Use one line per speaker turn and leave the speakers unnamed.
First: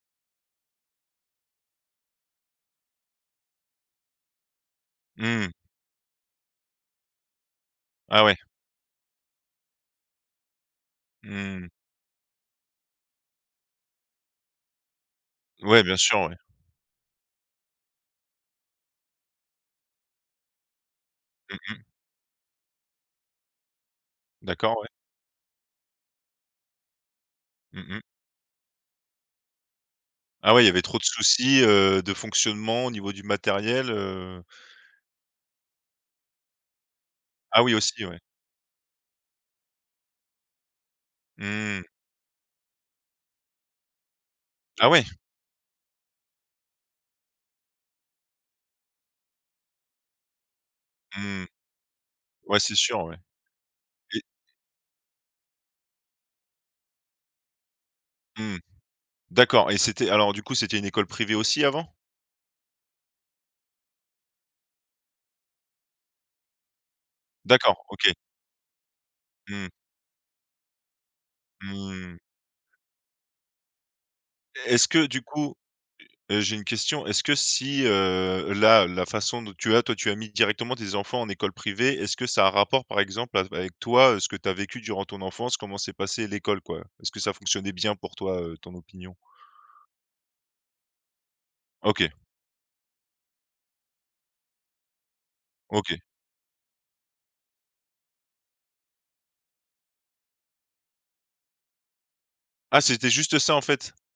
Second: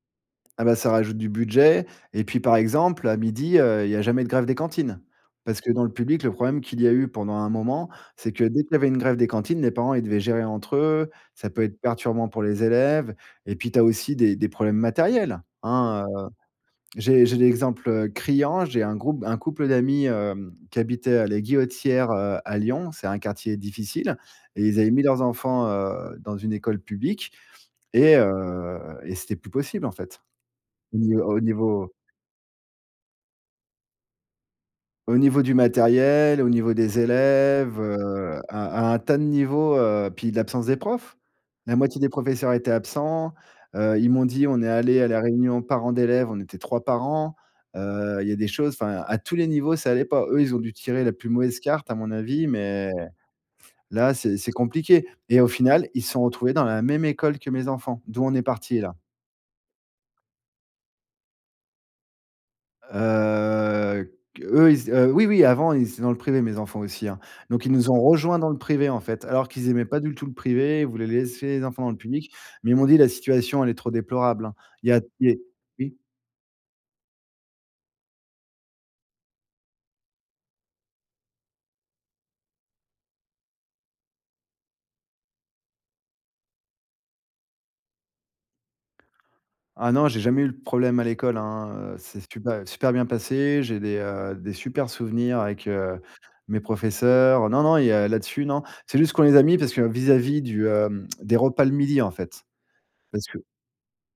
Ah ben, ca rajoute du budget. Et puis par exemple, à 12:00, heu, il y a jamais de grève des cantines,
Mmh.
parce que dans le public, le problème qu'il y a eu pendant un moment,
Ah
c'est
ouais.
que dès qu'il y avait une grève des cantines, les parents, ils devaient gérer entre eux. Ça peut
Mmh.
être perturbant pour les élèves. Et puis, tu as aussi des des problèmes matériels,
Ouais, bien
hein,
sûr,
heu.
ouais.
J'ai j'ai l'exemple, heu, criant. J'ai un groupe un couple d'amis, hem, qui habitait à la
Mmh mh.
Guillotière, heu, à Lyon. C'est un quartier difficile et
D'accord,
ils
ouais.
avaient mis leurs enfants, heu, dans une école publique
Mmh mh.
et heu et c'était plus possible en fait,
Ah ouais, il y avait
au
trop de
niv au
soucis,
niveau
heu, de fonctionnement au niveau du matériel, heu
au niveau du matériel, au niveau des
Ah oui
élèves,
aussi, ouais.
heu, à à à un tas de niveaux, heu, puis de l'absence des profs. La
Mmh.
moitié des professeurs étaient absents. Heu, ils m'ont dit: «On est
Ah
allés
ouais!
à la réunion parents d'élèves, on était 3 parents». Heu, il y a des choses enfin à tous les niveaux, ça allait pas. Eux, ils ont dû tirer la plus
Mmh.
mauvaise carte à mon avis,
Ouais, c'est
mais
sûr, ouais.
là,
Et
c'est c'est compliqué. Et au final, ils se sont retrouvés dans la même école que mes enfants, d'où on est
Mmh.
parti là.
D'accord et c'était alors du coup c'était une école privée aussi avant?
Heu, q eux, ils a oui, oui, avant, ils étaient dans le privé, mes enfants aussi, hein. Donc ils
D'accord,
nous ont
OK.
rejoint dans le privé, en fait, alors qu'ils
Mmh.
aimaient pas du tout le privé, ils voulaient laisser les enfants dans le
Mmh.
public, mais ils m'ont dit: «La situation, elle est trop déplorable hein».
Est est-ce
Il y a
que du
il y est
coup
oui.
heu heu, j'ai une question, est-ce que si, heu, là, la façon dont tu as toi, tu as mis directement tes enfants en école privée, est-ce que ça a un rapport par exemple avec toi, heu, ce que tu as vécu durant ton enfance, comment s'est passée l'école, quoi? Est-ce que ça fonctionnait bien pour toi, heu, ton opinion?
Ah non, j'ai jamais eu le problème à l'école, hein, heu,
OK.
c'est super super bien passé, j'ai des, heu, des super souvenirs avec,
OK.
heu, mes professeurs. Non, non, il y a là-dessus, non, c'est juste qu'on les a mis parce que vis-à-vis du, hem, des repas le midi en fait,
Ah, c'était
parce
juste
que
ça en fait?